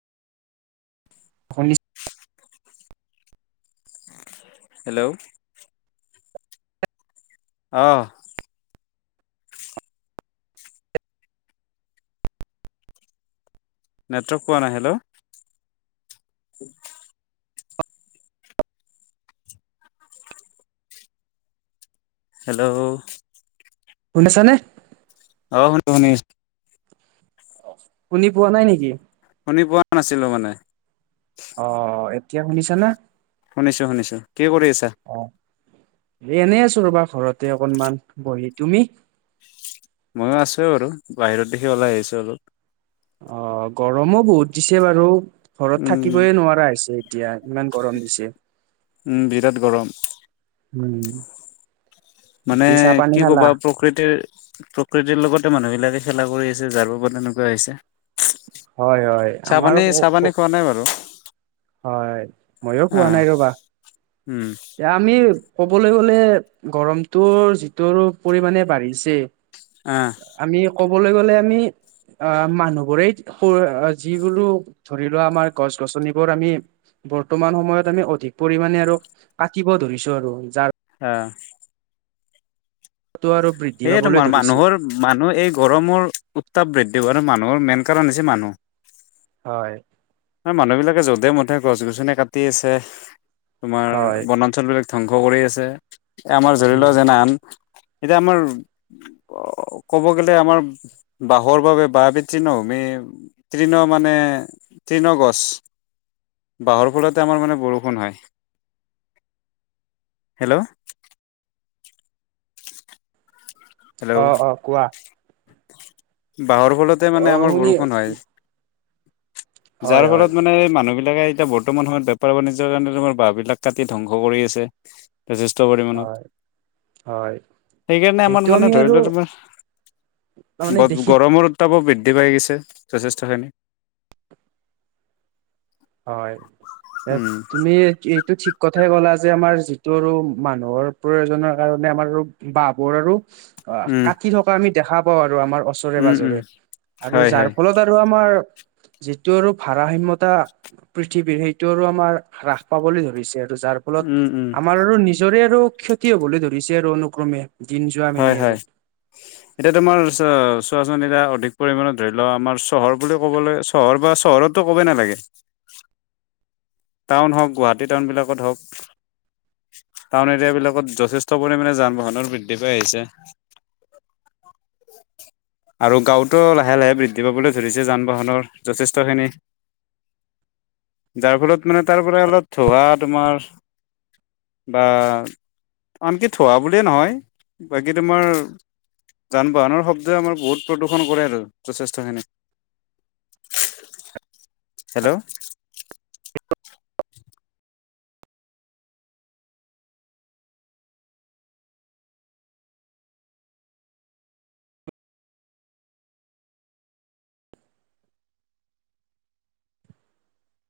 শুনি হেল্ল' অঁ নেটৱৰ্ক পোৱা নাই হেল্ল উ হেল্ল' গম পাইছনে? অ শুনি শুনি আছো শুনি পোৱা নাই নেকি শুনি পোৱা নাছিলোঁ মানে অ এতিয়া শুনিছা না শুনিছোঁ শুনিছোঁ কি কৰি আছা? অ এ এনেই আছো ৰবা ঘৰতে অকনমান বহি তুমি ময়ো আছোৱেই বাৰু বাহিৰত দেখি ওলাই আহিছোঁ অলপ অ গৰমো বহুত দিছে বাৰু ঘৰত উম থাকিবয়ে নোৱাৰা হৈছে। এতিয়া ইমান গৰম দিছে। উম বিৰাট গৰম উম মানে বাকী চাহ পানী কি খালা ক'বা প্ৰকৃতিৰ প্ৰকৃতিৰ লগতে মানুহ বিলাকে খেলা কৰি আছে যাৰ বাবে এনেকুৱা হৈছে। হয় হয় চাহ আমাৰ পানী চাহপানী খোৱা নাই বাৰু হয় ময়ো খোৱা আহ নাই ৰবা উম এ আমি কবলৈ গলে গৰমটো যিটো পৰিমানে বাঢ়িছে অ আমি কবলৈ গ'লে আমি অ মানুহ বোৰেই যিবোৰো ধৰি লোৱা আমাৰ গছ গছনি বোৰ আমি বৰ্তমান সময়ত আমি অধিক পৰিমণে আৰু কাটিব ধৰিছো আৰু যাৰ অ তো আৰু বৃ সেয়ে তোমাৰ মানুহৰ মানুহ এই গৰমৰ উত্তাপ বৃদ্ধি পোৱা মানুহৰ মেইন কাৰণ হৈছে মানুহ হয় এ মানুহ বিলাকে যধে মধে গছ গছনি কাটি আছে তোমাৰ হয় বনা। ঞ্চল বিলাক ধ্বংস কৰি আছে আমাৰ জৰি ল উম যেন আন এতিয়া আমাৰ। ক'ব গলে আমাৰ বাঁহৰ বাবে বাঁহ বৃদ্ধি নহ মেই তৃণ মানে তৃণ গছ বাঁহৰ ফলতে আমাৰ মানে বৰষুণ হয়, হেল্ল' হেল্ল' অ অ', কোৱা। বাঁহৰ ফলতে অ মানে আমাৰ শুনি বৰষুণ হয়। হয় যাৰ হয় ফলত মানে মানুহ বিলাকে এতিয়া, বহুত বৰ্তমান সময়ত বেপাৰ বাণিজ্যৰ কাৰণে, তোমাৰ বাঁহবিলাক কাটি ধ্বংস কৰি আছে। যথেষ্ট পৰিমাণত, হয় হয় সেইকাৰণে এইটো আমাৰ আমি মানে আৰু ধৰি লওঁক তোমাৰ তাৰমানে দেখি গৰমৰ উত্তাপো বৃদ্ধি পাই গৈছে, যথেষ্টখিনি হয়, উম তুমি এইটো ঠিক কথাই ক'লা যে আমাৰ যিটো, আৰু মানুহৰ প্ৰয়োজনৰ কাৰণে আমাৰ বাহঁবোৰ আৰু অ', উম কাটি থকা আমি দেখা পাওঁ আৰু আমাৰ ওচৰে উম উম পাজৰে, আৰু হয় হয় যাৰ ফলত আৰু আমাৰ যিটোৰ, আৰু ভাৰসাম্যয়তা পৃথিৱীৰ সেইটো আৰু আমাৰ, হ্ৰাস পাবলৈ ধৰিছে আৰু যাৰ ফলত, উম, উম, আমাৰ আৰু নি নিজৰে আৰু ক্ষতি হ'বলৈ ধৰিছে আৰু অনুক্ৰমে জিন য [unintelligible] হয় হয়। উম। এতিয়া তোমাৰ চ চোৱাচন, এটা অধিক পৰিমাণত ধৰি লোঁৱা, আমাৰ চহৰ বুলিও ক'বলৈ চহৰ বা চহৰতটো ক'বয়েই নালাগে। টাউন হওঁক, গুৱাহাটী টাউনবিলাকত হওঁক টাউন এৰিয়াবিলাকত, যথেষ্ট পৰিমাণে যান বাহনৰ বৃদ্ধি পাই আহিছে। [inaudible] আৰু গাঁওটো লাহে লাহে বৃদ্ধি পাবলৈ ধৰিছে, যান-বাহনৰ যথেষ্টখিনি। যাৰ ফলত মানে তাৰ পৰা অলপ, ধোঁৱা তোমাৰ বা আনকি ধোঁৱা বুলিয়ে নহয়, বাকী তোমাৰ যান-বাহনৰ শব্দই আমাৰ বহুত প্ৰদূষণ কৰে, আৰু যথেষ্ট খিনি [unintelligible] হেল্ল' [unintelligible]